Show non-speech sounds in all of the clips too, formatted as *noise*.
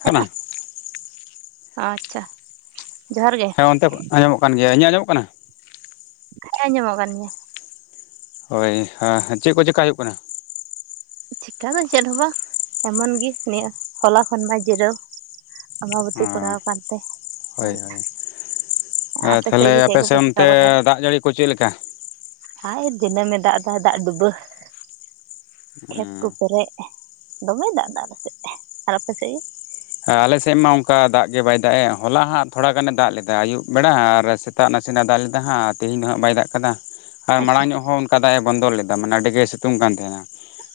ᱠᱟᱱᱟ ᱦᱮᱸᱢᱟ ᱟᱪᱪᱷᱟ ᱡᱚᱦᱟᱨ ᱜᱮ ᱾ ᱦᱮᱸ ᱚᱱᱛᱮ ᱟᱸᱡᱚᱢᱚᱜ ᱠᱟᱱ ᱜᱮᱭᱟ ᱤᱧᱟᱜ ᱟᱸᱡᱚᱢᱚᱜ ᱠᱟᱱᱟ ᱾ ᱦᱮᱸ ᱟᱡᱚᱢᱚᱜ ᱠᱟᱱ ᱜᱮᱭᱟ ᱾ ᱦᱳᱭ ᱦᱮᱸ ᱪᱮᱫ ᱠᱚ ᱪᱮᱠᱟ ᱦᱳᱭᱳᱜ ᱠᱟᱱᱟ ᱾ ᱪᱤᱠᱟ ᱫᱚ ᱪᱮᱫ ᱦᱚᱸ ᱵᱟᱝ ᱮᱢᱚᱱ ᱜᱤ ᱱᱤᱭᱟᱹ ᱦᱚᱞᱟ ᱠᱷᱚᱱ ᱢᱟ ᱡᱤᱨᱟᱹᱣ ᱾ ᱟᱢᱟᱵᱚᱛᱛᱤ ᱯᱟᱲᱟᱣ ᱠᱟᱱᱛᱮ ᱦᱮᱸ ᱾ ᱦᱮᱸ ᱛᱟᱦᱞᱮ ᱟᱯᱮ ᱥᱮᱫ ᱪᱤᱠᱟ ᱚᱱᱛᱮ ᱵᱟᱲᱟᱭᱟ ᱫᱟᱜᱽ ᱡᱟᱹᱲᱤ ᱠᱚ ᱪᱮᱫ ᱞᱮᱠᱟ ᱾ ᱦᱟᱭ ᱫᱤᱱᱟᱹᱢ ᱮ ᱫᱟᱜ ᱫᱟᱭ ᱫᱟᱜ ᱰᱩᱵᱟᱹ᱾ ᱠᱷᱮᱛ ᱠᱚ ᱯᱮᱨᱮᱡ ᱫᱚᱢᱮ ᱫᱟᱜ ᱫᱟ ᱟᱞᱮ ᱥᱮᱫ ᱟᱨ ᱟᱯᱮ ᱥᱮᱫ ᱜᱮ ᱾ ᱟᱞᱮ ᱥᱮᱫ ᱢᱟ ᱚᱱᱠᱟ ᱫᱟᱜ ᱜᱮ ᱵᱟᱭ ᱫᱟᱜ ᱮ ᱦᱚᱞᱟ ᱦᱟᱸᱜ ᱛᱷᱳᱲᱟ ᱜᱟᱱᱮ ᱫᱟᱜ ᱞᱮᱫᱟ ᱟᱹᱭᱩᱵ ᱵᱮᱲᱟ ᱟᱨ ᱥᱮᱛᱼᱼ ᱥᱮᱛᱟᱜ ᱱᱟᱥᱮᱱᱟᱜ ᱫᱟᱞ ᱞᱮᱫᱟ ᱦᱟᱸᱜ ᱛᱮᱦᱮᱧ ᱫᱚ ᱦᱟᱸᱜ ᱵᱟᱭ ᱫᱟᱜ ᱠᱟᱫᱟ ᱾ ᱟᱨ ᱟᱪᱪᱷᱟ ᱢᱟᱲᱟᱝ ᱧᱚᱜ ᱦᱚᱸ ᱚᱱᱠᱟ ᱫᱟᱜ ᱮ ᱵᱚᱱᱫᱚ ᱞᱮᱫᱟ ᱢᱟᱱᱮ ᱟᱹᱰᱤ ᱜᱮ ᱥᱤᱛᱩᱝ ᱠᱟᱱ ᱛᱟᱦᱮᱸᱱᱟ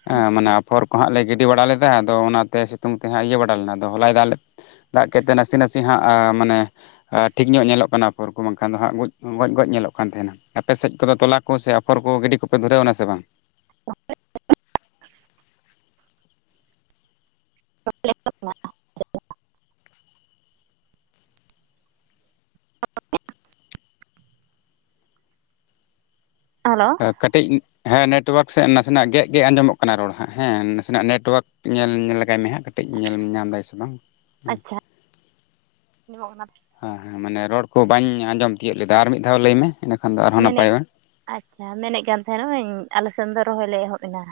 ᱦᱸ ᱟᱪᱪᱷᱟ ᱢᱟᱱᱮ ᱟᱯᱷᱚᱨ ᱠᱚ ᱦᱟᱸᱜ ᱞᱮ ᱜᱤᱰᱤ ᱵᱟᱲᱟ ᱞᱮᱫᱟ ᱟᱫᱚ ᱚᱱᱟᱛᱮ ᱥᱤᱛᱩᱝ ᱛᱮ ᱦᱟᱸᱜ ᱤᱭᱟᱹ ᱵᱟᱲᱟ ᱞᱮᱱᱟ ᱟᱫᱚ ᱦᱚᱞᱟᱭ ᱫᱟᱜ ᱞᱮᱫᱛᱮ ᱫᱟᱜ ᱠᱮᱫᱛᱮ ᱱᱟᱥᱮ ᱱᱟᱥᱮ ᱦᱟᱸᱜ ᱢᱟᱱᱮ ᱴᱷᱤᱠ ᱧᱚᱜ ᱧᱮᱞᱚᱜ ᱠᱟᱱᱟ ᱟᱯᱷᱚᱨ ᱠᱚ ᱵᱟᱝᱠᱷᱟᱱ ᱫᱚ ᱦᱟᱸᱜ ᱜᱚᱡ ᱜᱚᱡ ᱧᱮᱞᱚᱜ ᱠᱟᱱ ᱛᱟᱦᱮᱱᱟ ᱟᱯᱮ ᱥᱮᱫ ᱠᱚᱫᱚ ᱛᱚᱞᱟ ᱠᱚ ᱥᱮ ᱟᱯᱷᱚᱨ ᱠᱚ ᱜᱤᱰᱤ ᱠᱚᱯᱮ ᱫᱷᱩᱨᱟᱹᱣ ᱮᱱᱟ ᱥᱮ ᱵᱟᱝ *unintelligible* *unintelligible* ᱦᱮᱞᱳ ᱠᱟᱹᱴᱤᱡ ᱦᱮᱸ ᱱᱮᱴᱣᱟᱹᱨᱠ ᱥᱮᱫ ᱱᱟᱥᱮᱱᱟᱜ ᱜᱮᱜ ᱜᱮᱜ ᱟᱸᱡᱚᱢᱚᱜ ᱠᱟᱱᱟ ᱨᱚᱲ ᱦᱟᱸᱜ ᱦᱮᱸ ᱱᱟᱥᱮᱱᱟᱜ ᱱᱮᱴᱣᱟᱨᱠ ᱧᱮᱞ ᱞᱮᱟᱜᱟᱭ ᱢᱮ ᱦᱟᱸᱜ ᱠᱟᱹᱴᱤᱡ ᱧᱮᱞ ᱧᱟᱢ ᱫᱟᱭ ᱥᱮ ᱵᱟᱝ ᱱ ᱚᱱᱟ *inaudible* ᱦᱮᱸ ᱦᱮᱸ ᱢᱟᱱᱮ ᱨᱚᱲ ᱠᱚ ᱵᱟᱹᱧ ᱟᱸᱡᱚᱢ ᱛᱤᱭᱳᱜ ᱞᱮᱫᱟ ᱟᱨ ᱢᱤᱫ ᱫᱷᱟᱣ ᱞᱟᱹᱭᱢᱮ ᱤᱱᱟᱹᱠᱷᱟᱱ ᱫᱚ ᱟᱨᱦᱚᱸ ᱱᱟᱯᱟᱭᱚᱜᱼᱟ᱾ ᱟᱪᱷᱟ ᱢᱮᱱᱮᱫ ᱠᱟᱱ ᱛᱟᱦᱮᱱᱟᱹᱧ ᱟᱞᱮ ᱥᱮᱱ ᱫᱚ ᱨᱚᱦᱚᱭ ᱞᱮ ᱮᱦᱚᱵ ᱮᱱᱟ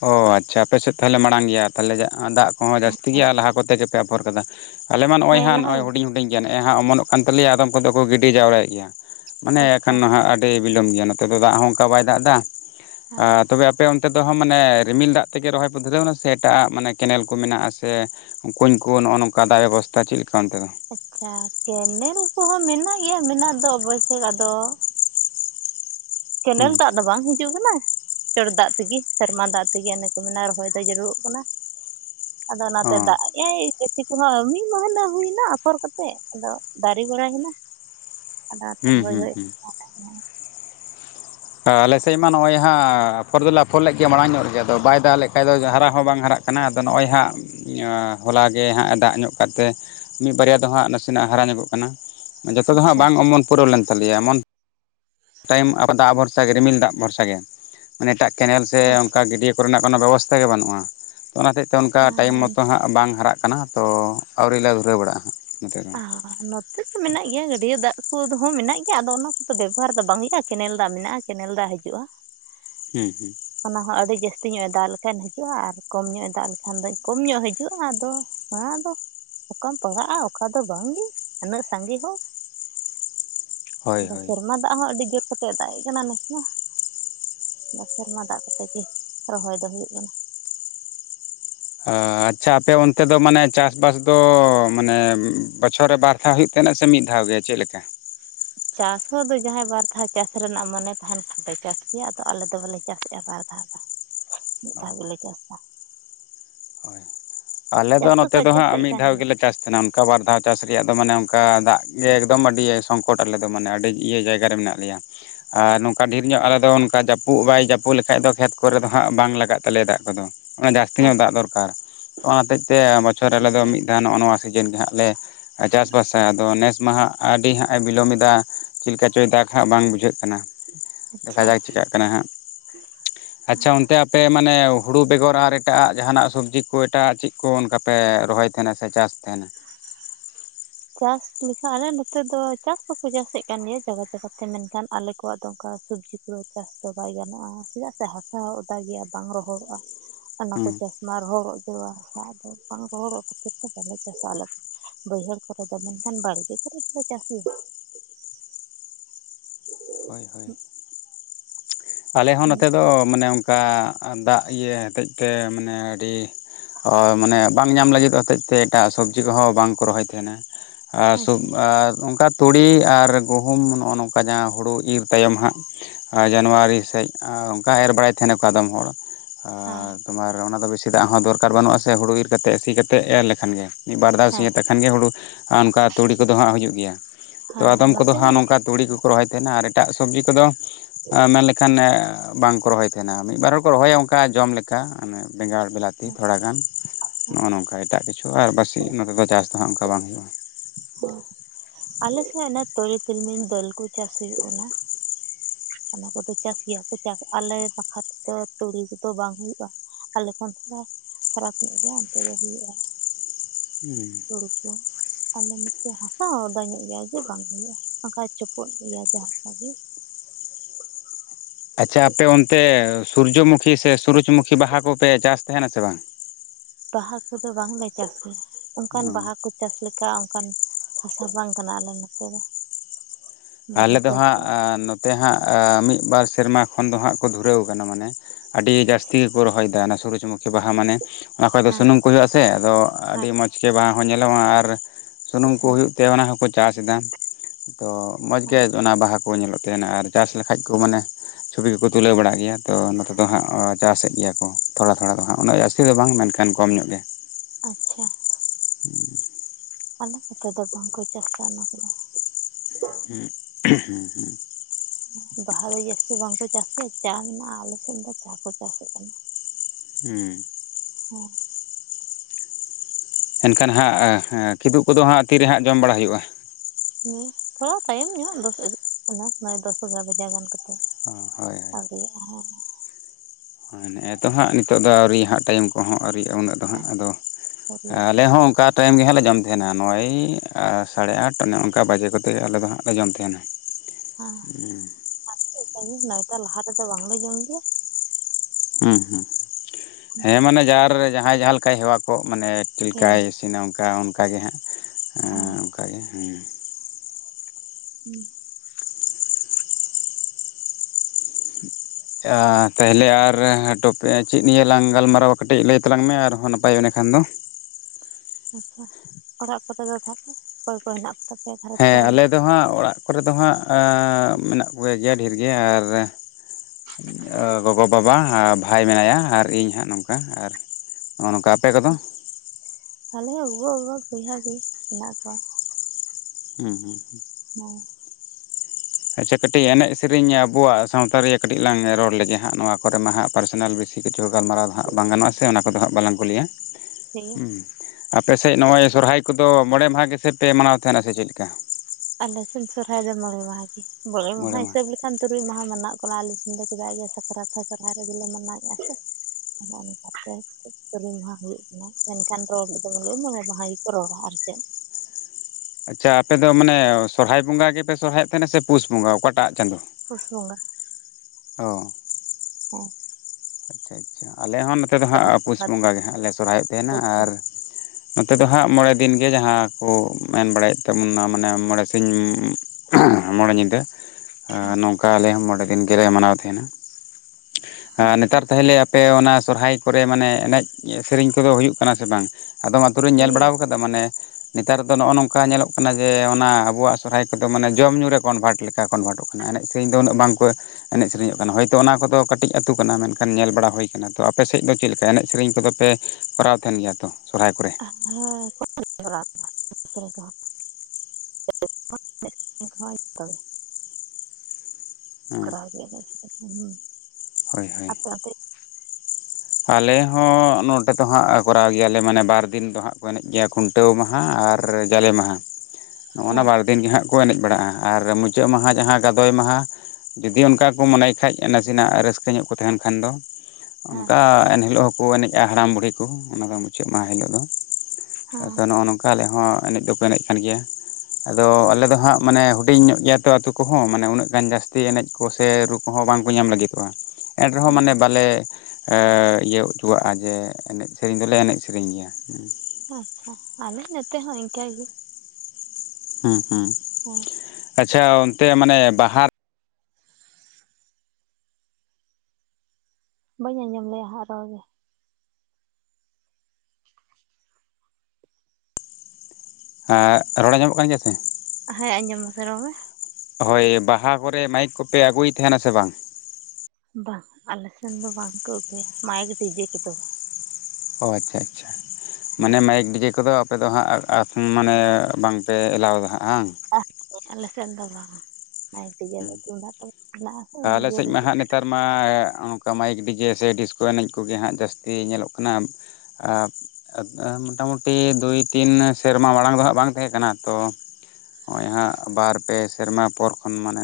ᱚ ᱟᱪᱷᱟ ᱟᱯᱮ ᱥᱮᱫ ᱛᱟᱦᱚᱞᱮ ᱢᱟᱲᱟᱝ ᱜᱮᱭᱟ ᱛᱟᱦᱚᱞᱮ ᱫᱟᱜ ᱠᱚᱦᱚᱸ ᱡᱟᱥᱛᱤ ᱜᱮᱭᱟ ᱟᱨ ᱞᱟᱦᱟ ᱠᱚᱛᱮ ᱜᱮᱯᱮ ᱟᱯᱷᱚᱨ ᱠᱟᱫᱟ ᱟᱞᱮ ᱢᱟ ᱱᱚᱜᱼᱚᱭ ᱦᱮᱸ ᱦᱟᱸᱜᱼ ᱱᱚᱜᱼᱚᱭ ᱞᱟᱦᱟᱭᱮᱱ ᱦᱩᱰᱤᱧ ᱦᱤᱰᱤᱧ ᱜᱤᱭᱟ ᱱᱮᱜ ᱮ ᱱᱟᱜ ᱚᱢᱚᱱᱚᱜ ᱠᱟᱱ ᱛᱟᱞᱮᱭᱟ ᱟᱫᱚᱢ ᱠᱚᱫᱚ ᱠᱚ ᱜᱤᱰᱤ ᱡᱟᱣᱨᱟᱭᱮᱫ ᱜᱮᱭᱟ ᱢᱟᱱᱮ ᱟᱪᱪᱷᱟ ᱱᱟᱜᱠᱷᱟᱱᱼᱼ ᱱᱟᱜ ᱟᱰᱤ ᱵᱤᱞᱚᱢ ᱜᱮᱭᱟ ᱱᱚᱛᱮᱫᱚ ᱫᱟᱜ ᱦᱚᱸ ᱚᱱᱠᱟ ᱵᱟᱭ ᱫᱟᱜ ᱫᱟ ᱟ ᱛᱚᱵᱮ ᱟᱯᱮ ᱚᱱᱛᱮ ᱫᱚ ᱢᱟᱱᱮ ᱨᱤᱢᱤᱞ ᱫᱟᱜ ᱛᱮᱜᱮ ᱨᱚᱦᱚᱭ ᱯᱮ ᱫᱷᱩᱨᱟᱹᱣᱱᱟ ᱥᱮ ᱮᱴᱟᱜ ᱟᱜ ᱢᱟᱱᱮ ᱠᱮᱱᱮᱞ ᱠᱚ ᱢᱮᱱᱟᱜᱼᱟ ᱥᱮ ᱠᱩᱧ ᱠᱚ ᱱᱚᱜᱼᱚ ᱱᱚᱜᱚ ᱱᱠᱟ ᱫᱟᱜ ᱵᱮᱵᱚᱥᱛᱟ ᱪᱮᱫ ᱞᱮᱠᱟ ᱚᱱᱛᱮ ᱫᱚ ᱟᱪᱷᱟ ᱠᱮᱱᱮᱞ ᱠᱚᱦᱚᱸ ᱢᱮᱱᱟᱜ ᱜᱮᱭᱟ ᱢᱮᱱᱟᱜ ᱫᱚ ᱚᱵᱚᱥ ᱥᱚ ᱟᱫᱚ ᱠᱮᱱᱮᱞ ᱦᱩᱸ ᱫᱟᱜ ᱫᱚ ᱵᱟᱝ ᱦᱤᱡᱩᱜ ᱠᱟᱱᱟ ᱪᱟᱸᱴ ᱫᱟᱜ ᱛᱮᱜᱮ ᱥᱮᱨᱢᱟ ᱫᱟᱜ ᱛᱮᱜᱮ ᱟᱞᱮ ᱠᱚ ᱥᱮᱱ ᱟ ᱨᱚᱦᱚᱭ ᱫᱚ ᱡᱟᱹᱨᱩᱲᱚᱜ ᱠᱟᱱᱟ ᱟᱫᱚ ᱚ ᱱᱚᱛᱮ ᱫᱟᱜ ᱮᱫ ᱟᱭ ᱜᱟᱹᱪᱷᱤ ᱠᱚᱦᱚᱸ ᱢᱤᱫ ᱢᱟᱦᱱᱟ ᱦᱩᱭᱮᱱᱟ ᱟᱯᱷᱚᱨ ᱠᱟᱛᱮ ᱟᱫᱚ ᱫᱟᱨᱮ ᱵᱟᱲᱟᱭᱮᱱᱟ᱾ ᱟᱫᱟᱛᱮ ᱦᱩᱸ ᱨᱚᱦᱚᱭ ᱦᱩᱸ ᱦᱩᱭᱩ *inaudible* ᱦᱩᱸ ᱟᱞᱮᱥᱮᱫ ᱢᱟ ᱱᱚᱜᱼᱚᱭ ᱦᱟᱜ ᱯᱷᱳᱚᱨ ᱫᱚᱮᱞ ᱟᱯᱷᱳᱱ ᱞᱮᱫ ᱜᱮᱭᱟ ᱢᱟᱲᱟᱝ ᱧᱚᱜ ᱨᱮᱜᱮ ᱟᱫᱚ ᱵᱟᱭ ᱫᱟᱜ ᱞᱮᱫ ᱠᱷᱟᱱ ᱫᱚ ᱦᱟᱨᱟ ᱦᱚᱸ ᱵᱟᱝ ᱦᱟᱨᱟᱜ ᱠᱟᱱᱟ ᱠᱟᱱᱟ ᱟᱫᱚ ᱱᱚᱜᱼᱭ ᱦᱟᱸᱜ ᱧᱚᱸ ᱦᱚᱞᱟ ᱜᱮ ᱦᱟᱸᱜ ᱫᱟᱜ ᱧᱚᱜ ᱠᱟᱫᱛᱮ ᱢᱤᱫ ᱵᱟᱨᱭᱟ ᱫᱚ ᱦᱟᱸᱜ ᱱᱟᱥᱮᱱᱟᱜ ᱦᱟᱨᱟ ᱧᱚᱜᱚᱜ ᱠᱟᱱᱟ ᱡᱚᱛᱚ ᱫᱚ ᱦᱟᱸᱜ ᱟᱪᱪᱷᱟ ᱵᱟᱝ ᱚᱢᱚᱱ ᱯᱩᱨᱟᱹᱣ ᱞᱮᱱ ᱛᱟᱞᱮᱭᱟ ᱮᱢᱚᱱ ᱴᱟᱭᱤᱢ ᱟᱨ ᱫᱟᱜ ᱨᱤᱢᱤᱞ ᱫᱟᱜ ᱵᱷᱚᱨᱥᱟ ᱜᱮ ᱢᱟᱱᱮ ᱮᱴᱟᱜ ᱠᱮᱱᱮᱞ ᱥᱮ ᱟᱪᱪᱷᱟ ᱚᱱᱠᱟ ᱜᱟᱹᱰᱭᱟᱹ ᱠᱚ ᱠᱚᱨᱮᱱᱟᱜ ᱠᱚᱱᱳ ᱵᱮᱵᱚᱥᱛᱷᱟ ᱜᱮ ᱵᱟᱹᱱᱩᱜᱼᱟ ᱛᱚ ᱚᱱᱟ ᱦᱚᱛᱮᱡᱛᱮ ᱚᱱᱠᱟ ᱴᱟᱭᱤᱢ ᱟᱨ ᱢᱚᱛᱚ ᱦᱟᱸᱜ ᱵᱟᱝ ᱦᱟᱨᱟᱜ ᱠᱟᱱᱟ ᱛᱚ ᱟᱹᱣᱨᱤ ᱞᱮ ᱫᱷᱩᱨᱟᱹᱣ ᱵᱟᱲᱟᱜᱼᱟ ᱦᱟᱸᱜ ᱱᱚᱛᱮᱫᱚ ᱱᱚᱛᱮ ᱫᱚ ᱢᱮᱱᱟᱜ ᱜᱮᱭᱟ ᱜᱟᱹᱰᱭᱟᱹ ᱫᱟᱜ ᱠᱚᱦᱚ ᱢᱮᱱᱟᱜ ᱜᱮᱭᱟ ᱟᱫᱚ ᱚᱱᱟ ᱠᱚᱫᱚ ᱵᱮᱵᱚᱦᱟᱨ ᱫᱚ ᱵᱟᱝ ᱦᱩᱭᱩᱜᱼᱟ ᱠᱮᱱᱮᱞ ᱫᱟᱜ ᱢᱮᱱᱟᱜᱼᱟ ᱠᱮᱱᱮᱞ ᱫᱟᱜ ᱦᱤᱡᱩᱜᱼᱟ ᱦᱩᱸ - ᱦᱩᱸ ᱚᱱᱟ ᱦᱚᱸ ᱟᱹᱰᱤ ᱡᱟᱹᱥᱛᱤ ᱧᱚᱜ ᱮ ᱫᱟᱜ ᱞᱮᱠᱷᱟᱱ ᱦᱤᱡᱩᱜᱼᱟ ᱟᱨ ᱠᱚᱢ ᱧᱚᱜ ᱮ ᱫᱟᱜ ᱞᱮᱠᱷᱟᱱ ᱫᱚ ᱠᱚᱢ ᱧᱚᱜ ᱦᱤᱡᱩᱜᱼᱟ ᱟᱫᱚ ᱚᱱᱟ ᱫᱚ ᱚᱠᱟᱢ ᱯᱟᱲᱟᱜᱼᱟ ᱚᱠᱟ ᱫᱚ ᱵᱟᱝᱜᱮ ᱩᱱᱟᱹᱜ ᱥᱟᱸᱜᱮ ᱦᱚᱸ ᱦᱳᱭ ᱦᱳᱭ ᱥᱮᱨᱢᱟ ᱫᱚ ᱫᱟᱜ ᱦᱚᱸ ᱟᱹᱰᱤ ᱡᱳᱨ ᱠᱟᱛᱮ ᱫᱟᱜᱮᱡ ᱠᱟᱱᱟ ᱱᱚᱛᱮ ᱦᱚᱸ ᱥᱮᱨᱢᱟ ᱫᱟᱜ ᱠᱚᱛᱮ ᱜᱮ ᱨᱚᱦᱚᱭ ᱫᱚ ᱦᱩᱭᱩᱜ ᱠᱟᱱᱟ ᱟ ᱟᱪᱷᱟ ᱟᱯᱮ ᱚᱱᱛᱮ ᱫᱚ ᱢᱟᱱᱮ ᱪᱟᱥᱵᱟᱥ ᱫᱚ ᱢᱟᱱᱮ ᱵᱚᱪᱷᱚᱨ ᱨᱮ ᱵᱟᱨ ᱫᱷᱟᱣ ᱦᱩᱭᱩᱜ ᱛᱟᱦᱮᱱᱟ ᱥᱮ ᱢᱤᱫ ᱫᱷᱟᱣ ᱜᱮ ᱪᱮᱫ ᱞᱮᱠᱟ ᱪᱟᱥ ᱦᱚᱸᱫᱚ ᱡᱟᱦᱟᱸᱭ ᱵᱟᱨ ᱫᱷᱟᱣ ᱪᱟᱥ ᱨᱮᱱᱟᱜ ᱢᱚᱱᱮ ᱛᱟᱦᱮᱱ ᱠᱷᱟᱱ ᱠᱚ ᱪᱟᱥ ᱜᱮᱭᱟ ᱟᱫᱚ ᱟᱞᱮ ᱫᱚ ᱵᱟᱞᱮ ᱪᱟᱥᱮᱫᱼᱟ ᱵᱟᱨ ᱫᱷᱟᱣ ᱫᱚ ᱢᱤᱫ ᱫᱷᱟᱣ ᱜᱮᱞᱮ ᱪᱟᱥᱫᱟ ᱦᱳᱭ ᱟᱞᱮ ᱫᱚ ᱪᱟᱥ ᱱᱚᱛᱮ ᱫᱚᱠᱚ ᱫᱚ ᱦᱟᱸᱜ ᱪᱟᱥᱮᱫ ᱢᱤᱫ ᱠᱟᱱ ᱫᱷᱟᱣ ᱜᱮᱭᱟ ᱜᱮᱞᱮ ᱪᱟᱥ ᱛᱟᱦᱮᱱᱟ ᱚᱱᱠᱟ ᱵᱟᱨ ᱫᱷᱟᱣ ᱪᱟᱥ ᱨᱮᱭᱟᱜ ᱫᱚ ᱢᱟᱱᱮ ᱚᱱᱠᱟ ᱫᱟᱜ ᱜᱮ ᱮᱠᱫᱚᱢ ᱟᱹᱰᱤ ᱥᱚᱝᱠᱚᱴ ᱟᱞᱮᱫᱚ ᱢᱟᱱᱮ ᱟᱹᱰᱤ ᱤᱭᱟᱹ ᱡᱟᱭᱜᱟᱨᱮ ᱢᱮᱱᱟᱜ ᱞᱮᱭᱟ᱾ ᱟᱨ ᱱᱚᱝᱠᱟ ᱰᱷᱮᱨ ᱧᱚᱜ ᱟᱞᱮ ᱫᱚ ᱚᱱᱠᱟ ᱡᱟᱹᱯᱩᱫ ᱵᱟᱭ ᱡᱟᱹᱯᱩ ᱞᱮᱠᱷᱟᱡ ᱫᱚ ᱠᱷᱮᱛ ᱠᱚᱨᱮ ᱫᱚ ᱦᱟᱸᱜ ᱵᱟᱝ ᱞᱟᱜᱟᱜ ᱛᱟᱞᱮᱭᱟ ᱫᱟᱜ ᱠᱚᱫᱚ ᱡᱟᱹᱥᱛᱤ ᱧᱚᱜ ᱫᱟᱜ ᱫᱚᱨᱠᱟᱨ ᱛᱚ ᱚᱱᱟ ᱦᱚᱛᱮᱡ ᱛᱮ ᱵᱚᱪᱷᱚᱨ ᱨᱮ ᱟᱞᱮ ᱫᱚ ᱢᱤᱫ ᱫᱷᱟᱣ ᱱᱚᱜᱼ ᱱᱚᱣᱟ ᱥᱤᱡᱤᱱ ᱜᱮ ᱦᱟᱸᱜ ᱞᱮ ᱪᱟᱥᱵᱟᱥᱟ ᱟᱫᱚ ᱱᱮᱥ ᱢᱟ ᱦᱟᱸᱜ ᱟᱹᱰᱤ ᱦᱟᱸᱜᱼ ᱮ ᱵᱤᱞᱚᱢ ᱮᱫᱟ᱾ ᱪᱮᱫ ᱞᱮᱠᱟ ᱪᱚᱭ ᱫᱟᱜᱽ ᱦᱟᱸᱜ ᱵᱟᱝ ᱵᱩᱡᱷᱟᱹᱜ ᱠᱟᱱᱟ ᱫᱮᱠᱷᱟ ᱟᱪᱪᱷᱟ ᱡᱟᱠ ᱪᱤᱠᱟᱹᱜ ᱠᱟᱱᱟ᱾ ᱦᱟᱸᱜ ᱟᱪᱷᱟ ᱚᱱᱛᱮ ᱟᱯᱮ ᱢᱟᱱᱮ ᱦᱩᱲᱩ ᱵᱮᱜᱚᱨ ᱟᱨ ᱮᱴᱟᱜ ᱡᱟᱦᱟᱱᱟᱜ ᱥᱚᱵᱡᱤ ᱠᱚ ᱮᱴᱟᱜ ᱟᱜ ᱪᱮᱫ ᱠᱚ ᱚᱱᱠᱟ ᱯᱮ ᱨᱚᱦᱚᱭ ᱛᱟᱦᱮᱱᱟ ᱥᱮ ᱪᱟᱥ ᱛᱟᱦᱮᱱᱟ? ᱪᱟᱥ ᱞᱮᱠᱟ ᱟᱞᱮ ᱱᱚᱛᱮ ᱫᱚ ᱪᱟᱥ ᱵᱟᱠᱚ ᱪᱟᱥᱮᱫ ᱠᱟᱱ ᱜᱮᱭᱟ ᱡᱟᱜᱟ ᱡᱟᱜᱟ ᱛᱮ ᱢᱮᱱᱠᱷᱟᱱ ᱟᱞᱮ ᱠᱚᱣᱟᱜ ᱫᱚ ᱚᱱᱠᱟ ᱥᱚᱵᱽᱡᱤ ᱠᱚᱫᱚ ᱪᱟᱥ ᱫᱚ ᱵᱟᱭ ᱜᱟᱱᱚᱜᱼᱟ ᱪᱮᱫᱟᱜ ᱥᱮ ᱦᱟᱥᱟ ᱦᱚᱸ ᱚᱫᱟ ᱜᱮᱭᱟ ᱵᱟᱝ ᱨᱚᱦᱚᱲᱚᱜᱼᱟ᱾ *inaudible* ᱚᱱᱟ ᱠᱚ ᱪᱟᱥ ᱢᱟ ᱨᱚᱦᱚᱲᱚᱜ ᱜᱮ ᱦᱟᱥᱟ ᱫᱚ ᱵᱟᱝ ᱨᱚᱦᱚᱜ ᱠᱷᱟᱹᱛᱤᱨ ᱛᱮ ᱵᱟᱞᱮ ᱪᱟᱥᱟ ᱟᱞᱮ ᱵᱟᱹᱭᱦᱟᱹᱲ ᱠᱚᱨᱮ ᱫᱚ ᱢᱮᱱᱠᱷᱟᱱ ᱵᱟᱲᱜᱮ ᱠᱚᱨᱮ ᱫᱚᱞᱮ ᱪᱟᱥ ᱜᱮᱭᱟ ᱦᱳᱭ ᱦᱳᱭ ᱟᱞᱮ ᱦᱚᱸ ᱱᱚᱛᱮ ᱫᱚ ᱢᱟᱱᱮ ᱚᱱᱠᱟ ᱫᱟᱜ ᱤᱭᱟᱹ ᱦᱚᱛᱮᱡ ᱛᱮ ᱢᱟᱱᱮ ᱟᱹᱰᱤ ᱢᱟᱱᱮ ᱵᱟᱝ ᱧᱟᱢ ᱞᱟᱹᱜᱤᱫ ᱦᱚᱛᱮᱡ ᱛᱮ ᱮᱴᱟᱜ ᱥᱚᱵᱽᱡᱤ ᱠᱚᱦᱚᱸ ᱵᱟᱝᱠᱚ ᱨᱚᱦᱚᱭ ᱛᱟᱦᱮᱱᱟ ᱟᱨ ᱥᱚᱵ ᱟᱪᱪᱷᱟ ᱟᱨ ᱚᱱᱠᱟ ᱛᱩᱲᱤ ᱟᱨ ᱜᱩᱦᱩᱢ ᱱᱚᱜᱼᱚ ᱱᱚᱝᱠᱟ ᱡᱟᱦᱟᱸ ᱦᱩᱲᱳ ᱤᱨᱻ ᱛᱟᱭᱚᱢ ᱦᱟᱸᱜ ᱡᱟᱱᱣᱟᱨᱤ ᱥᱮᱡ ᱚᱱᱠᱟ ᱮᱨ ᱵᱟᱲᱟᱭ ᱛᱟᱦᱮᱱᱟᱠᱚ ᱟᱫᱚᱢ ᱦᱚᱲ ᱟᱨ ᱛᱳᱢᱟᱨ ᱚᱱᱟ ᱫᱚ ᱵᱮᱥᱤ ᱫᱟᱜ ᱦᱚᱸ ᱫᱚᱨᱠᱟᱨ ᱵᱟᱹᱱᱩᱜᱼᱟ ᱥᱮ ᱦᱩᱲᱩ ᱤᱨ ᱠᱟᱛᱮᱫ ᱥᱤ ᱠᱟᱛᱮᱫ ᱮᱨ ᱞᱮᱠᱷᱟᱱ ᱜᱮ᱾ ᱢᱤᱫ ᱵᱟᱨ ᱫᱷᱟᱣ ᱦᱮᱸ ᱦᱮᱸ ᱥᱤᱭᱟᱛᱟᱜ ᱠᱷᱟᱱ ᱜᱮ ᱦᱩᱲᱩ ᱟᱨ ᱚᱱᱠᱟ ᱛᱩᱲᱤ ᱠᱚᱫᱚ ᱦᱟᱸᱜ ᱦᱩᱭᱩᱜ ᱜᱮᱭᱟ ᱛᱚ ᱦᱮᱸ ᱟᱫᱚᱢ ᱠᱚᱫᱚ ᱱᱚᱛᱮ ᱦᱟᱸᱜ ᱦᱚᱸ ᱱᱚᱝᱠᱟ ᱛᱩᱲᱤ ᱠᱚᱠᱚ ᱨᱚᱦᱚᱭ ᱛᱟᱦᱮᱱᱟ ᱟᱨ ᱮᱴᱟᱜ ᱥᱚᱵᱡᱤ ᱠᱚᱫᱚ ᱢᱮᱱᱞᱮᱠᱷ ᱮᱠᱷᱟᱱ ᱵᱟᱝᱠᱚ ᱨᱚᱦᱚᱭ ᱛᱟᱦᱮᱱᱟ ᱢᱤᱫ ᱵᱟᱨ ᱦᱚᱲᱠᱚ ᱨᱚᱦᱚᱭᱟ ᱚᱱᱠᱟ ᱡᱚᱢ ᱞᱮᱠᱟ ᱢᱟᱱᱮ ᱵᱮᱸᱜᱟᱲ ᱵᱤᱞᱤᱹᱛᱤ ᱛᱷᱚᱲᱟ ᱜᱟᱱ ᱱᱚᱜᱼᱚ ᱱᱚᱝᱠᱟ ᱮᱴᱟᱜ ᱠᱤᱪᱷᱩ ᱟᱨ ᱵᱟᱥᱤ ᱱᱚᱛᱮ ᱫᱚ ᱪᱟᱥ ᱫᱚᱦᱟᱜ ᱚᱱᱠᱟ ᱵᱟᱝ ᱦᱩᱭᱩᱜᱼᱟ᱾ ᱚ ᱟᱞᱮᱥᱮᱫ ᱟᱱᱮ ᱛᱚᱲᱤ ᱛᱤᱞᱢᱤᱧ ᱫᱟᱹᱞ ᱠᱩ ᱪᱟᱥ ᱦᱩᱭᱩᱜ ᱠᱟᱱᱟ ᱚᱱᱟ ᱠᱚᱫᱚ ᱪᱟᱥ ᱜᱮᱭᱟ ᱠᱚ ᱪᱟᱥ ᱟᱞᱮ ᱱᱟᱠᱷᱟ ᱛᱮᱫᱚ ᱛᱩᱲᱤ ᱠᱚᱫᱚ ᱵᱟᱝ ᱦᱩᱭᱩᱜᱼᱟ᱾ ᱟᱞᱮ ᱠᱷᱚᱱ ᱛᱷᱚᱲᱟ ᱯᱷᱟᱨᱟᱠ ᱧᱚᱜ ᱜᱮᱭᱟ ᱚᱱᱛᱮ ᱫᱚ ᱦᱩᱭᱩᱜᱼᱟ᱾ ᱦᱮᱸ ᱛᱩᱲᱤ ᱠᱩ ᱟᱞᱮ ᱱᱚᱛᱮ ᱦᱟᱥᱟ ᱦᱚ ᱚᱫᱟ ᱧᱚᱜ ᱜᱮᱭᱟ ᱡᱮ ᱵᱟᱝ ᱦᱩᱭᱩᱜᱼᱟ ᱵᱟᱝᱠᱷᱟ ᱪᱚᱯᱚᱫ ᱜᱮᱭᱟ ᱡᱮ ᱦᱟᱥᱟ ᱫᱚ ᱟᱪᱪᱷᱟ ᱟᱯᱮ ᱚᱱᱛᱮ ᱥᱩᱨᱡᱚᱢᱩᱠᱷᱤ ᱥᱮ ᱥᱩᱨᱩᱡᱢᱩᱠᱷᱤ ᱵᱟᱦᱟ ᱠᱚᱯᱮ ᱪᱟᱥ ᱛᱟᱦᱮᱱᱟ ᱥᱮ ᱵᱟᱝ? ᱵᱟᱦᱟ ᱠᱚᱫᱚ ᱵᱟᱝᱞᱮ ᱪᱟᱥ ᱜᱮᱭᱟ ᱚᱱᱠᱟᱱ ᱵᱟᱦᱟ ᱠᱚ ᱪᱟᱥ ᱞᱮᱠᱟ ᱚᱱᱠᱟᱱ ᱦᱟᱥᱟ ᱵᱟᱝ ᱠᱟᱱᱟ ᱟᱞᱮ ᱱᱚᱛᱮ ᱫᱚ᱾ ᱵᱟᱞᱮ ᱟᱞᱮ ᱫᱚ ᱪᱟᱥᱮᱜᱼᱟ ᱦᱟᱸᱜ ᱱᱚᱛᱮ ᱦᱟᱸᱜ ᱢᱤᱫᱵᱟᱨ ᱥᱮᱨᱢᱟ ᱠᱷᱚᱱ ᱫᱚ ᱦᱟᱸᱜ ᱠᱚ ᱫᱷᱩᱨᱟᱹᱣ ᱟᱠᱟᱱᱟ ᱢᱟᱱᱮ ᱟᱹᱰᱤ ᱟᱪᱪᱷᱟ ᱡᱟᱥᱛᱤ ᱜᱮ ᱠᱚ ᱨᱚᱦᱚᱭ ᱮᱟ ᱥᱚᱨᱩᱡᱢᱩᱠᱷᱤ ᱵᱟᱦᱟ ᱢᱟᱱᱮ ᱚᱱᱟ ᱠᱷᱚᱱ ᱦᱮᱸ ᱥᱩᱱᱩᱢ ᱠᱚ ᱠᱚ ᱦᱩᱭᱩᱜᱼᱟ ᱥᱮ ᱟᱫᱚ ᱦᱮᱸ ᱟᱹᱰᱤ ᱢᱚᱡᱽ ᱜᱮ ᱵᱟᱦᱟ ᱦᱚᱸ ᱧᱮᱞᱚᱜᱼᱟ ᱟᱨ ᱥᱩᱱᱩᱢ ᱠᱚ ᱦᱮᱸ ᱦᱩᱭᱩᱜ ᱛᱮ ᱚᱱᱟ ᱦᱚᱸᱠᱚ ᱪᱟᱥ ᱮᱫᱟ ᱛᱚ ᱢᱚᱸᱡᱽ ᱦᱮᱸ ᱜᱮ ᱚᱱᱟ ᱵᱟᱦᱟ ᱠᱚ ᱧᱮᱞᱚᱜ ᱛᱟᱦᱮᱱᱟ ᱟᱨ ᱪᱟᱥ ᱞᱮᱠᱷᱟᱡ ᱠᱚ ᱢᱟᱱᱮ ᱪᱷᱩᱵᱤ ᱠᱚᱠᱚ ᱛᱩᱞᱟᱹᱣ ᱵᱟᱲᱟᱜ ᱜᱮᱭᱟ᱾ ᱛᱚ ᱱᱚᱛᱮ ᱫᱚ ᱦᱟᱸᱜ ᱪᱟᱥᱮᱫ ᱜᱮᱭᱟ ᱠᱚ ᱛᱷᱚᱲᱟ ᱛᱷᱚᱲᱟ ᱫᱚ ᱦᱟᱜ ᱩᱱᱟᱹᱜ ᱡᱟᱹᱥᱛᱤ ᱫᱚ ᱵᱟᱝ ᱢᱮᱱᱠᱷᱟᱱ ᱠᱚᱢ ᱧᱚᱜ ᱜᱮ ᱟᱪᱪᱷᱟ *inaudible* ᱟᱞᱮ ᱱᱚᱛᱮ ᱫᱚ ᱵᱟᱝᱠᱚ ᱪᱟᱥ ᱟ ᱚᱱᱟ ᱠᱚᱫᱚ *inaudible* ᱵᱟᱦᱟ ᱫᱚ ᱡᱟᱹᱥᱛᱤ ᱵᱟᱝᱠᱚ ᱪᱟᱥ ᱜᱮᱭᱟ ᱪᱟ ᱢᱮᱱᱟᱜᱼᱟ ᱟᱞᱮᱥᱮᱫ ᱫᱚ ᱪᱟ ᱠᱚ ᱪᱟᱥᱮᱫ ᱠᱟᱱᱟ᱾ ᱦᱩᱸ ᱦᱮᱸ ᱮᱱᱠᱷᱟᱱ ᱦᱟᱸᱜ ᱠᱤᱫᱩᱵ ᱠᱚᱫᱚ ᱦᱟᱸᱜ ᱛᱤᱨᱮ ᱦᱟᱸᱜ ᱡᱚᱢ ᱵᱟᱲᱟ ᱦᱩᱭᱩᱜᱼᱟ? ᱦᱩ ᱛᱷᱚᱲᱟ ᱛᱟᱭᱚᱢ ᱧᱚᱜ ᱫᱚᱥ ᱮ ᱚᱱᱟ ᱱᱚ ᱫᱚᱥ ᱮᱜᱟᱨᱚ ᱵᱟᱡᱟᱜ ᱜᱟᱱ ᱠᱟᱛᱮ ᱦᱳᱭ ᱟᱹᱣᱨᱤᱭᱟᱜ ᱦᱚᱸ ᱱᱮᱜ ᱮ ᱛᱚ ᱦᱟᱸᱜ ᱱᱤᱛᱚᱜ ᱫᱚ ᱟᱹᱣᱨᱤ ᱦᱟᱸᱜ ᱴᱟᱹᱭᱤᱢ ᱠᱚᱦᱚ ᱟᱹᱣᱨᱤᱼᱟ ᱩᱱᱟᱹᱜ ᱛᱚᱦᱟᱸᱜ ᱦᱮᱸ ᱟᱫᱚ ᱟᱹᱣᱨᱤᱭᱟᱜᱼᱟ ᱟᱞᱮ ᱦᱚᱸ ᱚᱱᱠᱟ ᱴᱟᱭᱤᱢ ᱜᱮ ᱦᱟᱸᱜ ᱞᱮ ᱡᱚᱢ ᱛᱟᱦᱮᱱᱟ ᱱᱚᱭ ᱥᱟᱲᱮ ᱟᱴ ᱱᱚᱜ ᱱᱚᱝᱠᱟ ᱵᱟᱡᱮ ᱠᱚᱛᱮ ᱟᱞᱮ ᱫᱚ ᱦᱟᱸᱜ ᱞᱮ ᱡᱚᱢ ᱛᱟᱦᱮᱱᱟ᱾ ᱦᱮᱸ ᱠᱟᱴᱮ ᱴᱟᱹᱭᱤᱢ ᱱᱚᱭᱴᱟ ᱞᱟᱦᱟ ᱨᱮᱫᱚ ᱵᱟᱝᱞᱮ ᱡᱚᱢ ᱜᱮᱭᱟ᱾ ᱦᱚᱸᱻᱦᱚᱸᱻᱦᱚᱸ ᱦᱮᱸ ᱢᱟᱱᱮ ᱡᱟᱨ ᱡᱟᱦᱟᱭ ᱡᱟᱦᱟ ᱞᱮᱠᱟᱭ ᱦᱮᱣᱟ ᱠᱚᱜ ᱢᱟᱱᱮ ᱪᱮᱫ ᱞᱮᱠᱟᱭ ᱚᱱᱮ ᱚᱱᱠᱟ ᱚᱱᱠᱟᱜ ᱜᱮ ᱦᱟᱸᱜ ᱦᱮᱸ ᱦᱮᱸ ᱚᱱᱠᱟᱜᱮ ᱦᱩᱸᱻ᱾ ᱦᱩᱸᱻ ᱾ ᱛᱟᱦᱞᱮ ᱟᱨ ᱴᱚᱯᱮᱡ ᱪᱮᱫ ᱱᱤᱭᱟᱹᱞᱟᱝ ᱜᱟᱞᱢᱟᱨᱟᱣᱟ ᱠᱟᱹᱴᱤᱡ ᱞᱟᱹᱭ ᱛᱟᱞᱟᱝ ᱢᱮ ᱟᱨᱦᱚ ᱱᱟᱯᱟᱭᱚᱜᱼᱟ ᱤᱱᱟᱹᱠᱷᱟᱱ ᱫᱚ᱾ ᱟᱪᱪᱷᱟ ᱚᱲᱟᱜ ᱠᱚᱨᱮ ᱫᱚ ᱛᱟᱦᱚᱞᱮ ᱚᱠᱚᱭ ᱠᱚ ᱦᱮᱱᱟᱜ ᱯᱮᱛᱮ? ᱦᱮᱸ ᱟᱞᱮ ᱫᱚ ᱦᱟᱸᱜ ᱚᱲᱟᱜ ᱠᱚᱨᱮ ᱫᱚ ᱦᱟᱸᱜ ᱟᱸᱜᱻ ᱢᱮᱱᱟᱜ ᱠᱚᱜᱮ ᱜᱮᱭᱟ ᱰᱷᱮᱨᱜᱮᱭᱟ ᱟᱨ᱾ ᱚᱻ ᱜᱚᱜᱚ ᱵᱟᱵᱟ ᱵᱷᱟᱭ ᱢᱮᱱᱟᱭᱟ ᱟᱨ ᱤᱧ ᱦᱟᱸᱜ ᱱᱚᱝᱠᱟ ᱟᱨ ᱱᱚᱜ ᱚ ᱱᱚᱝᱠᱟ᱾ ᱟᱯᱮ ᱠᱚᱫᱚ ᱟᱞᱮ ᱩᱣᱟᱹ ᱩᱣᱟᱹ ᱵᱚᱭᱦᱟ ᱜᱮ ᱦᱮᱱᱟᱜ ᱠᱚᱣᱟ᱾ ᱦᱩᱸ ᱦᱸᱩᱜ᱾ ᱦᱚᱸᱻ ᱟᱪᱪᱷᱟ ᱠᱟᱹᱴᱤᱡᱽ ᱮᱱᱮᱡ ᱥᱮᱨᱮᱧ ᱟᱵᱚᱣᱟᱜ ᱥᱟᱶᱛᱟ ᱨᱮᱭᱟᱜ ᱞᱟᱝ ᱨᱚᱲ ᱞᱮᱜᱮ ᱦᱟᱸᱜ ᱱᱚᱣᱟ ᱠᱚᱨᱮ ᱢᱟ ᱦᱟᱸᱜ ᱯᱟᱨᱥᱚᱱᱟᱞ ᱵᱤᱥᱤ ᱠᱤᱪᱷᱩ ᱜᱟᱞᱢᱟᱨᱟᱣ ᱫᱚ ᱦᱟᱸᱜ ᱵᱟᱝ ᱜᱟᱱᱚᱜᱼᱟ ᱥᱮ ᱚᱱᱟ ᱠᱚᱫᱚ ᱦᱟᱸᱜ ᱵᱟᱝᱞᱟᱝ ᱠᱩᱞᱤᱭᱟ᱾ ᱦᱮᱸ ᱦᱩᱸ ᱟᱯᱮ ᱥᱮᱫ ᱱᱚᱜᱼᱚᱭ ᱥᱚᱨᱦᱟᱭ ᱠᱚᱫᱚ ᱢᱚᱬᱮ ᱢᱟᱦᱟ ᱜᱮᱥᱮ ᱯᱮ ᱢᱟᱱᱟᱣ ᱛᱟᱦᱮᱱᱟ ᱥᱮ ᱪᱮᱫᱞᱮᱠᱟ? ᱟᱞᱮᱥᱮᱱ ᱥᱚᱨᱦᱟᱭ ᱫᱚ ᱢᱚᱬᱮ ᱢᱟᱦᱟ ᱜᱮ ᱢᱚᱬᱮ ᱢᱟᱦᱟ ᱦᱤᱥᱟᱹᱵᱽ᱾ ᱮᱠᱷᱟᱱ ᱛᱩᱨᱩᱭᱡ ᱢᱟᱦᱟ ᱢᱟᱱᱟᱣ ᱠᱟᱱᱟ ᱟᱞᱮ ᱥᱮᱱ ᱫᱚ ᱪᱮᱫᱟᱜ ᱤᱭᱟᱹ ᱥᱟᱠᱨᱟᱛ ᱦᱚᱸ ᱥᱚᱨᱦᱟᱭ ᱨᱮᱜᱮᱞᱮ ᱢᱟᱱᱟᱣᱮᱜᱼᱟ ᱥᱮ᱾ ᱟᱫᱚ ᱚᱱᱠᱟᱛᱮ ᱛᱩᱨᱩᱭ ᱢᱟᱦᱟ ᱦᱩᱭᱩᱜ ᱠᱟᱱᱟ ᱢᱮᱱᱠᱷᱟᱱ ᱫᱚ ᱢᱚᱬᱮ ᱢᱟᱦᱟ ᱜᱮᱠᱚ ᱨᱚᱲᱟ ᱟᱨ ᱪᱮᱫ? ᱟᱪᱪᱷᱟ ᱟᱯᱮᱫᱚ ᱢᱟᱱᱮ ᱥᱚᱨᱦᱟᱭ ᱵᱚᱸᱜᱟ ᱜᱮᱯᱮ ᱥᱚᱨᱦᱟᱭᱮᱫ ᱛᱟᱦᱮᱱᱟ ᱥᱮ ᱯᱩᱥ ᱵᱚᱸᱜᱟ ᱚᱠᱟᱴᱟᱜ ᱪᱟᱸᱫᱳ? ᱯᱩᱥ ᱵᱚᱸᱜᱟ᱾ ᱚᱸᱻ ᱾ ᱳ ᱾ ᱟᱪᱪᱷᱟ ᱟᱪᱪᱷᱟ ᱟᱞᱮ ᱦᱚᱸ ᱱᱚᱛᱮ ᱫᱚ ᱦᱟᱸᱜ ᱯᱩᱥ ᱥᱚᱨᱦᱟᱭ ᱵᱚᱸᱜᱟ ᱜᱮ ᱦᱟᱸᱜ ᱞᱮ ᱥᱚᱨᱦᱟᱭᱚᱜ ᱛᱟᱦᱮᱱᱟ ᱯᱩᱥ ᱟᱨ ᱵᱚᱸᱜᱟ ᱱᱚᱛᱮ ᱫᱚ ᱦᱟᱸᱜ ᱢᱚᱬᱮ ᱫᱤᱱ ᱜᱮ ᱡᱟᱦᱟ ᱠᱚ ᱢᱮᱱ ᱵᱟᱲᱟᱭᱮᱫ ᱛᱟᱵᱚᱱᱟ ᱢᱟᱱᱮ ᱢᱚᱬᱮ ᱥᱤᱧ ᱚᱸᱜᱦᱸ ᱢᱚᱬᱮ ᱧᱤᱫᱟᱹ ᱱᱚᱝᱠᱟ ᱟᱞᱮᱦᱚ ᱢᱬᱮᱫᱤᱱ ᱜᱮᱞᱮ ᱢᱟᱱᱟᱣ ᱛᱟᱦᱮᱱᱟ᱾ ᱟᱪᱪᱷᱟ ᱱᱮᱛᱟᱨ ᱛᱟᱦᱚᱞᱮ ᱟᱯᱮ ᱚᱱᱟ ᱥᱚᱨᱦᱟᱭ ᱠᱚᱨᱮ ᱢᱟᱱᱮ ᱮᱱᱮᱡ ᱥᱮᱨᱮᱧ ᱠᱚᱫᱚ ᱦᱩᱭᱩᱜ ᱠᱟᱱᱟ ᱥᱮ ᱵᱟᱝ ᱟᱫᱚ ᱯᱩᱨᱟᱹᱧ ᱧᱮᱞ ᱦᱳᱭ ᱵᱟᱲᱟᱣ ᱟᱠᱟᱫᱟ ᱢᱟᱱᱮ ᱱᱮᱛᱟᱨ ᱫᱚ ᱱᱚᱜᱼᱚ ᱱᱚᱝᱠᱟ ᱧᱮᱞᱚᱜ ᱠᱟᱱᱟ ᱡᱮ ᱚᱱᱟ ᱟᱵᱚᱣᱟᱜ ᱥᱚᱨᱦᱟᱭ ᱠᱚᱫᱚ ᱢᱟᱱᱮ ᱡᱚᱢ ᱧᱩ ᱨᱮ ᱠᱚᱱᱵᱷᱟᱴ ᱞᱮᱠᱟ ᱠᱚᱱᱵᱷᱟᱴᱚᱜ ᱠᱟᱱᱟ᱾ ᱮᱱᱮᱡ ᱥᱮᱨᱮᱧ ᱫᱚ ᱩᱱᱟᱹᱜ ᱵᱟᱝᱠᱚ ᱮᱱᱮᱡ ᱥᱮᱨᱮᱧᱚᱜ ᱠᱟᱱᱟ ᱦᱚᱳᱭᱛᱚ ᱚᱱᱟ ᱠᱚᱫᱚ ᱠᱟᱹᱴᱤᱡᱽ ᱟᱹᱛᱩ ᱠᱟᱱᱟ ᱢᱮᱱᱠᱷᱟᱱ ᱧᱮᱞ ᱵᱟᱲᱟ ᱦᱩᱭ ᱠᱟᱱᱟ ᱛᱚ ᱟᱯᱮᱥᱮᱫ ᱫᱚ ᱪᱮᱫ ᱞᱮᱠᱟ ᱮᱱᱮᱡ ᱥᱮᱨᱮᱧ ᱠᱚᱫᱚ ᱯᱮ ᱠᱚᱨᱟᱣ ᱛᱟᱦᱮᱱ ᱜᱮᱭᱟ ᱛᱚ ᱥᱚᱨᱦᱟᱭ ᱠᱚᱨᱮᱜ? ᱦᱮᱸ ᱠᱚᱨᱟᱣ *unintelligible* ᱤᱧᱠᱷᱚᱡ ᱦᱮᱸ ᱠᱚᱨᱟᱣ ᱜᱮᱭᱟ ᱞᱮ ᱪᱤᱠᱟᱹ ᱛᱟᱦᱮᱱ᱾ ᱦᱳᱭ ᱦᱳᱭ ᱾ ᱟᱞᱮ ᱦᱚᱸ ᱱᱚᱰᱮ ᱫᱚ ᱦᱟᱸᱜ ᱠᱚᱨᱟᱣ ᱜᱮᱭᱟᱞᱮ ᱢᱟᱱᱮ ᱵᱟᱨ ᱫᱤᱱ ᱫᱚ ᱦᱟᱸᱜ ᱠᱚ ᱮᱱᱮᱡ ᱜᱮᱭᱟ ᱠᱷᱩᱱᱴᱟᱹᱣ ᱢᱟᱦᱟ᱾ ᱦᱟᱸᱜ ᱟᱨ ᱡᱟᱞᱮ ᱢᱟᱦᱟ ᱱᱚᱜᱼᱚ ᱦᱮᱸ ᱱᱚᱣᱟ ᱵᱟᱨ ᱫᱤᱱ ᱦᱟᱸᱜ ᱠᱚ ᱮᱱᱮᱡ ᱵᱟᱲᱟᱜᱼᱟ᱾ ᱟᱨ ᱢᱩᱪᱟᱹᱫ ᱢᱟᱦᱟ ᱡᱟᱦᱟ ᱜᱟᱫᱚᱭ ᱢᱟᱦᱟ ᱡᱩᱚᱫᱤ ᱚᱱᱠᱟ ᱠᱚ ᱢᱚᱱᱮᱭ ᱠᱷᱟᱡ ᱱᱟᱥᱮᱱᱟᱜ ᱨᱟᱹᱥᱠᱟᱹ ᱧᱚᱜ ᱠᱚ ᱛᱟᱦᱮᱱ ᱠᱷᱟᱱ ᱫᱚ ᱦᱮᱸ ᱟ ᱮᱱ ᱦᱤᱞᱳᱜ ᱦᱚᱸᱠᱚ ᱮᱱᱮᱡ ᱟ ᱦᱟᱲᱟᱢ ᱵᱩᱰᱦᱤ ᱠᱚ ᱚᱱᱟ ᱫᱚ ᱢᱩᱪᱟᱹᱫ ᱢᱟᱦᱟ ᱦᱤᱞᱳᱜ ᱫᱚ ᱦᱮᱸ ᱟᱫᱚ ᱱᱚᱜ ᱚᱸ ᱱᱚᱝᱠᱟ᱾ ᱠᱟ ᱞᱮᱜ ᱦᱚᱸ ᱮᱱᱮᱡ ᱫᱚᱠᱚ ᱮᱱᱮᱡ ᱠᱟᱱ ᱜᱮᱭᱟ ᱾ ᱟᱫᱚ ᱟᱞᱮ ᱫᱚ ᱦᱟᱸᱜ ᱢᱟᱱᱮ ᱦᱩᱰᱤᱧ ᱧᱚᱜ ᱜᱮᱭᱟ ᱛᱚ ᱟᱛᱩ ᱠᱚᱦᱚᱸ ᱢᱟᱱᱮ ᱩᱱᱟᱹᱜ ᱜᱟᱱ ᱡᱟᱹᱥᱛᱤ ᱮᱱᱮᱡ ᱠᱚ ᱥᱮ ᱨᱩ ᱠᱚᱦᱚᱸ ᱵᱟᱝᱠᱚ ᱧᱟᱢ ᱞᱟᱹᱜᱤᱫᱚᱜᱼᱟ ᱮᱱᱨᱮᱦᱚᱸ ᱦᱮᱸ ᱢᱟᱱᱮ ᱵᱟᱞᱮ ᱮᱸᱻ ᱤᱭᱟᱹ ᱦᱚᱪᱚᱣᱟᱜᱼᱟ ᱡᱮ ᱮᱱᱮᱡ ᱥᱮᱨᱮᱧ ᱫᱚᱞᱮ ᱮᱱᱮᱡ ᱥᱮᱨᱮᱧ ᱜᱮᱭᱟ ᱦᱩᱸ᱾ ᱟᱪᱪᱷᱟ ᱟᱞᱮ ᱱᱚᱛᱮ ᱦᱚ ᱤᱱᱠᱟᱹ ᱜᱮ᱾ ᱦᱩᱸ ᱦᱩᱸ ᱾ ᱳ ᱾ ᱟᱪᱪᱷᱟ ᱚᱱᱛᱮ ᱢᱟᱱᱮ ᱵᱟᱦᱟᱨ ᱵᱟᱹᱧ ᱟᱸᱡᱚᱢ ᱞᱮᱭᱟ ᱟᱜ ᱨᱚᱲ ᱜᱮ ᱨᱚᱲ ᱟᱡᱚᱢᱚᱜ ᱠᱟᱱ ᱜᱮᱭᱟ ᱥᱮ᱾ ᱦᱮᱸ ᱟᱸᱡᱚᱢ ᱢᱟᱥᱮ ᱨᱚᱲ ᱢᱮ᱾ ᱦᱳᱭ ᱵᱟᱦᱟ ᱠᱚᱨᱮ ᱢᱟᱭᱤᱠ ᱠᱚᱯᱮ ᱟᱹᱜᱩᱭ ᱛᱟᱦᱮᱱᱟ ᱥᱮ ᱵᱟᱝ᱾ ᱵᱟᱜ ᱟᱞᱮᱥᱮᱱ ᱫᱚ ᱵᱟᱝ ᱠᱚ ᱟᱹᱜᱩᱭᱟ ᱢᱟᱭᱤᱠ ᱰᱤᱡᱮ ᱠᱚ ᱫᱚ᱾ ᱚ ᱟᱪᱪᱷᱟ ᱟᱪᱪᱷᱟ ᱦᱮᱸ ᱢᱟᱱᱮ ᱢᱟᱭᱤᱠ ᱰᱤᱡᱮ ᱠᱚ ᱫᱚ᱾ ᱟᱯᱮ ᱫᱚ ᱦᱟᱸᱜ ᱢᱟᱱᱮ ᱵᱟᱝ ᱯᱮ ᱮᱞᱟᱣ ᱫᱟ ᱦᱟᱸ᱾ *unintelligible* ᱟᱞᱮ ᱥᱮᱱ ᱫᱚ ᱵᱟᱝ ᱢᱟᱞᱤᱠ ᱛᱮᱜᱮᱞᱮ ᱵᱟᱝ ᱛᱩᱢᱫᱟᱜ ᱴᱟᱢᱟᱠ ᱢᱮᱱᱟᱜ ᱢᱮᱱᱟ-ᱟ ᱟᱞᱮ ᱤᱱᱟᱹᱜᱮ ᱥᱮᱫ ᱨᱩ ᱢᱟ ᱠᱟᱛᱮ᱾ ᱦᱟᱸᱜ ᱱᱮᱛᱟᱨ ᱢᱟ ᱚᱱᱠᱟ ᱢᱟᱭᱤᱠ ᱰᱤᱡᱮ ᱥᱮ ᱰᱤᱥᱠᱳ ᱮᱱᱮᱡ ᱠᱚ ᱜᱮ ᱦᱟᱸᱜ ᱡᱟᱹᱥᱛᱤ ᱧᱮᱞᱚᱜ ᱠᱟᱱᱟ ᱾ *inaudible* ᱢᱚᱴᱟᱢᱩᱴᱤ ᱫᱩᱭ ᱛᱤᱱ ᱥᱮᱨᱢᱟ ᱢᱟᱲᱟᱝ ᱫᱚ ᱵᱟᱝ ᱛᱟᱦᱮᱸ ᱠᱟᱱᱟ ᱛᱚ᱾ ᱱᱚᱜᱼᱚᱭ ᱦᱟᱸᱜ ᱵᱟᱨ ᱯᱮ ᱥᱮᱨᱢᱟ ᱯᱚᱨ ᱠᱷᱚᱱ ᱢᱟᱱᱮ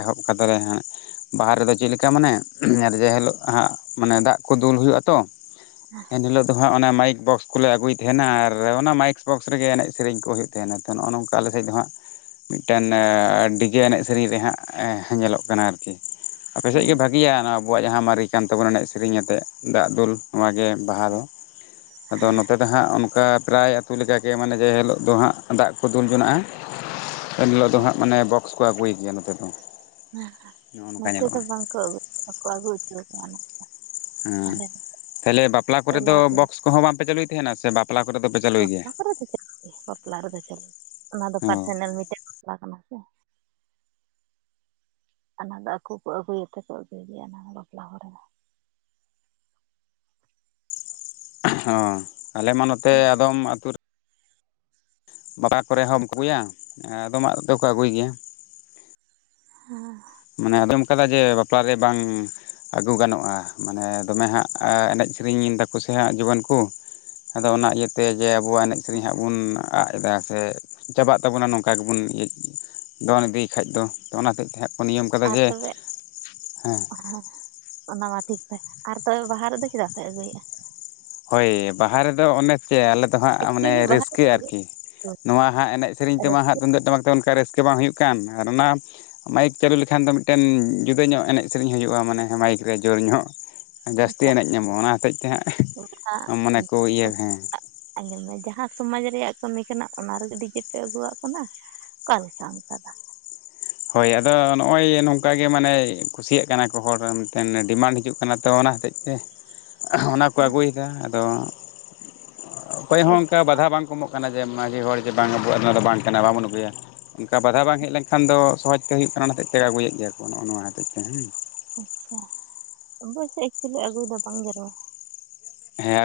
ᱮᱦᱚᱵ ᱠᱟᱫᱟ ᱞᱮ ᱦᱟᱸᱜ᱾ ᱵᱟᱦᱟ ᱨᱮ ᱫᱚ ᱪᱮᱫ ᱞᱮᱠᱟ ᱢᱟᱱᱮ ᱡᱮ ᱦᱤᱞᱳᱜ ᱦᱟᱜ ᱢᱟᱱᱮ ᱫᱟᱜ ᱠᱚ ᱫᱩᱞ ᱦᱩᱭᱩᱜ-ᱟ ᱛᱚ᱾ ᱮᱱ ᱦᱤᱞᱳᱜ ᱫᱚ ᱦᱟᱸᱜ ᱚᱱᱟ ᱢᱟᱭᱤᱠ ᱵᱚᱠᱥ᱾ ᱟᱹᱜᱩᱭ ᱛᱟᱦᱮᱱᱟ ᱟᱨ ᱚᱱᱟ ᱢᱟᱭᱤᱠ ᱵᱚᱠᱥ ᱨᱮᱜᱮ ᱮᱱᱮᱡ ᱥᱮᱨᱮᱧ ᱠᱚ ᱦᱩᱭᱩᱜ ᱛᱟᱦᱮᱱᱟ ᱾ ᱛᱚ ᱱᱚᱜ ᱱᱚᱝᱠᱟ ᱟᱞᱮ ᱥᱮᱫ ᱫᱚ ᱦᱟᱸᱜ᱾ ᱢᱤᱫ ᱴᱟᱱ ᱰᱤᱡᱮ ᱮᱱᱮᱡ᱾ ᱥᱮᱨᱮᱧ ᱨᱮᱦᱟᱸᱜ ᱧᱮᱞᱚᱜ ᱠᱟᱱᱟ ᱟᱨᱠᱤ ᱾ ᱟᱯᱮ ᱥᱮᱫ ᱜᱮ ᱵᱷᱟᱹᱜᱤᱭᱟ ᱱᱚᱣᱟ᱾ ᱟᱵᱚᱣᱟᱜ ᱡᱟᱦᱟᱸ ᱢᱟᱨᱮ ᱠᱟᱱ ᱛᱟᱵᱚᱱᱟ, ᱮᱱᱮᱡ ᱥᱮᱨᱮᱧ ᱟᱛᱮᱫ ᱫᱟᱜ ᱫᱩᱞ ᱱᱚᱣᱟ ᱜᱮ ᱵᱟᱦᱟ ᱫᱚ ᱟᱫᱚ ᱱᱚᱛᱮ᱾ ᱫᱚ ᱦᱟᱸᱜ ᱚᱱᱠᱟ ᱯᱨᱟᱭ ᱟᱹᱛᱩ ᱞᱮᱠᱟ ᱜᱮ ᱢᱟᱱᱮ ᱡᱮ ᱦᱤᱞᱳᱜ ᱫᱚ ᱦᱟᱸᱜ ᱫᱟᱜ ᱠᱚ ᱫᱩᱞ ᱡᱚᱱᱟᱜ-ᱟ᱾ ᱮᱱ ᱦᱤᱞᱳᱜ ᱫᱚ ᱦᱸᱜ ᱢᱟᱱᱮ ᱵᱚᱠᱥ ᱠᱚ ᱟᱹᱜᱩᱭ ᱜᱮᱭᱟ ᱱᱚᱛᱮ ᱫᱚ ᱾ ᱦᱮᱸ ᱱᱚᱛᱮ ᱫᱚ ᱵᱟᱝ ᱠᱚ ᱵᱟᱠᱚ ᱟᱹᱜᱩ ᱚᱪᱚᱠᱚᱣᱟ ᱾ ᱦᱚᱸ ᱛᱟᱦᱞᱮ ᱵᱟᱯᱞᱟ ᱠᱚᱨᱮᱫ ᱫᱚ ᱮᱞᱟᱣ ᱵᱚᱠᱥ ᱠᱚᱦᱚᱸ ᱵᱟᱝᱯᱮ ᱪᱟᱹᱞᱩᱭ ᱛᱟᱦᱮᱸᱱᱟ ᱥᱮ ᱵᱟᱯᱞᱟ ᱠᱚ ᱨᱮ ᱫᱚ ᱯᱮ᱾ ᱵᱟᱯᱞᱟ ᱠᱚᱨᱮ ᱫᱚ ᱪᱟᱹᱞᱩ ᱨᱮᱭᱟ ᱵᱟᱯᱞᱟ ᱨᱮ ᱫᱚ ᱪᱟᱹᱞᱟᱜ ᱚᱱᱟ ᱫᱚ ᱚ ᱯᱟᱨᱥᱚᱱᱟᱞ ᱢᱤᱴᱟᱱ ᱵᱟᱯᱞᱟ ᱠᱟᱱᱟ ᱥᱮ᱾ ᱚᱱᱟ ᱫᱚ ᱟᱠᱚ ᱠᱚ ᱟᱹᱜᱩᱭ ᱛᱮ ᱠᱚ ᱟᱹᱜᱩᱭ ᱜᱮᱭᱟ ᱚᱱᱟ ᱫᱚ ᱵᱟᱯᱞᱟ ᱦᱚᱲ ᱨᱮ᱾ ᱦᱚᱸ ᱟᱞᱮ ᱢᱟ ᱱᱚ ᱛᱮ ᱟᱫᱚᱢ ᱟᱛ ᱨᱮ᱾ *unintelligible* ᱠᱚ ᱨᱮ ᱦᱚᱸᱢ ᱟᱹᱜᱩᱭᱟ ᱟᱫᱚᱢᱟᱜ ᱨᱮ ᱫᱚ ᱟᱹᱜᱩᱭ ᱜᱮᱭᱟ᱾ *inaudible* ᱢᱟᱱᱮ ᱟᱫᱚᱢ ᱠᱟᱫᱟ ᱡᱮ ᱵᱟᱯᱞᱟ ᱨᱮ ᱵᱟᱝ᱾ ᱟᱹᱜᱩ ᱜᱟᱱᱚᱜ-ᱟ, ᱢᱟᱱᱮ ᱫᱚᱢᱮ ᱦᱟᱸᱜ ᱮᱱᱮᱡ ᱥᱮᱨᱮᱧ ᱫᱟᱠᱚ ᱥᱮ ᱦᱟᱸᱜ ᱡᱩᱣᱟᱹᱱ ᱠᱚ᱾ ᱟᱫᱚ ᱚᱱᱟ ᱤᱭᱟᱹ ᱛᱮ ᱡᱮ ᱟᱵᱚᱣᱟᱜ ᱮᱱᱮᱡ ᱥᱮᱨᱮᱧ ᱦᱟᱸᱜ ᱵᱚᱱ ᱟᱫ᱾ ᱪᱮᱫᱟᱜ ᱥᱮ ᱪᱟᱵᱟᱜ ᱛᱟᱵᱚᱱᱟ, ᱱᱚᱝᱠᱟ ᱜᱮᱵᱚᱱ ᱫᱚᱱ ᱤᱫᱤᱭ ᱠᱷᱟᱡ ᱫᱚ ᱚᱱᱟ ᱦᱚᱸᱛᱮᱫ ᱛᱮ ᱦᱸᱟᱜ᱾ ᱱᱤᱭᱚᱢ ᱠᱟᱫᱟ ᱟᱨ ᱡᱮ ᱛᱚᱵᱮ ᱦᱮᱸ᱾ *inaudible* ᱚᱱᱟ ᱢᱟ ᱴᱷᱤᱠ ᱯᱮ, ᱟᱨ ᱛᱚᱵᱮ ᱵᱟᱦᱟ ᱨᱮ ᱫᱚ ᱪᱮᱫᱟᱜ ᱯᱮ ᱟᱹᱜᱩᱭᱮᱫ-ᱟ᱾ ᱦᱳᱭ ᱵᱟᱦᱟ ᱨᱮ ᱫᱚ ᱚᱱᱮ᱾ ᱪᱮ ᱟᱞᱮ ᱫᱚ ᱦᱟᱸᱜ ᱢᱟᱱᱮ ᱮᱠᱪᱩᱭᱮᱞᱤ ᱵᱟᱦᱟ ᱨᱟᱹᱥᱠᱟᱹ ᱨᱮᱫᱚ ᱟᱨᱠᱤ, ᱱᱚᱣᱟ ᱦᱟᱸᱜ ᱮᱱᱮᱡ ᱥᱮᱨᱮᱧ ᱛᱮᱢᱟ ᱦᱟᱸᱜ ᱛᱩᱢᱫᱟᱹᱜ ᱴᱟᱢᱟᱠ ᱛᱮ ᱚᱱᱠᱟ ᱨᱟᱹᱥᱠᱟᱹ᱾ ᱵᱟᱝ ᱦᱩᱭᱩᱜ ᱠᱟᱱ ᱟᱨ ᱚᱱᱟ ᱢᱟᱭᱤᱠ ᱪᱟᱹᱞᱩ ᱞᱮᱠᱷᱟᱱ ᱫᱚ ᱢᱤᱫᱴᱮᱱ᱾ ᱡᱩᱫᱟᱹ ᱧᱚᱜ ᱮᱱᱮᱡ ᱥᱮᱨᱮᱧ ᱦᱩᱭᱩᱜ-ᱟ, ᱢᱟᱱᱮ ᱦᱮᱸ ᱢᱟᱭᱤᱠ ᱨᱮ ᱡᱳᱨ ᱧᱚᱜ ᱡᱟᱹᱥᱛᱤ ᱮᱱᱮᱡ ᱧᱟᱢᱚᱜ-ᱟ ᱚᱱᱟ ᱦᱚᱛᱮᱡ ᱛᱮ ᱦᱟᱸᱜ᱾ ᱢᱟᱱᱮ ᱠᱚ ᱤᱭᱟᱹ ᱦᱮᱸ *inaudible* ᱟᱸᱡᱚᱢ ᱢᱮ ᱡᱟᱸᱦᱟᱸ ᱥᱚᱢᱟᱡᱽ ᱨᱮᱭᱟᱜ ᱠᱟᱹᱢᱤ ᱠᱟᱱᱟ ᱚᱱᱟ ᱨᱮ ᱜᱮ ᱰᱤᱡᱮ ᱯᱮ ᱟᱹᱜᱩᱣᱟᱜ ᱠᱟᱱᱟ᱾ ᱠᱟ ᱞᱮᱠᱟ ᱚᱱᱠᱟᱫᱚ᱾ ᱦᱳᱭ ᱟᱫᱚ ᱱᱚᱜ ᱚᱭ ᱱᱚᱝᱠᱟ ᱜᱮ ᱢᱟᱱᱮ ᱠᱩᱥᱤᱭᱟᱜ ᱠᱟᱱᱟ ᱠᱚ ᱦᱚᱲ ᱢᱮᱱ ᱛᱮ ᱰᱤᱢᱟᱱᱰ ᱦᱤᱡᱩᱜ ᱠᱟᱱᱟ ᱛᱚ ᱚᱱᱟ ᱦᱚᱛᱮᱡ ᱛᱮ᱾ ᱚᱱᱟ ᱠᱚ ᱟᱹᱜᱩᱭᱮᱫᱟ ᱟᱫᱚ ᱦᱮᱸ ᱚᱠᱚᱭ ᱦᱚᱸ ᱚᱱᱠᱟ ᱵᱟᱫᱷᱟ ᱵᱟᱝᱠᱚ ᱮᱢᱚᱜ᱾ ᱠᱟᱱᱟ ᱡᱮ ᱢᱟᱺᱡᱷᱤ ᱦᱚᱲ ᱡᱮ ᱵᱟᱝ ᱟᱵᱚᱣᱟᱜ ᱱᱚᱣᱟ ᱫᱚ ᱵᱟᱝ ᱠᱟᱱᱟ ᱵᱟᱵᱚᱱ ᱟᱹᱜᱩᱭᱟ ᱚᱱᱠᱟ ᱵᱟᱫᱷᱟ ᱵᱟᱝ ᱦᱮᱡ ᱞᱮᱱᱠᱷᱟᱱ ᱫᱚ᱾ ᱥᱚᱦᱚᱡ ᱛᱮ ᱦᱩᱭᱩᱜ ᱠᱟᱱᱟ ᱚᱱᱟ ᱦᱚᱛᱮᱡ ᱛᱮ ᱠᱚ ᱟᱹᱜᱩᱭᱮᱫ ᱜᱮᱭᱟ ᱠᱚ ᱱᱚᱜ ᱱᱚᱣᱟ ᱦᱚᱛᱮᱡ ᱛᱮ ᱦᱩᱸ ᱟᱪᱪᱷᱟ ᱚᱵᱚ ᱪᱮᱫ ᱠᱷᱟᱞᱤ ᱟᱹᱜᱩ ᱫᱚ ᱵᱟᱝ ᱡᱩᱨᱩᱨᱟ ᱦᱮᱸ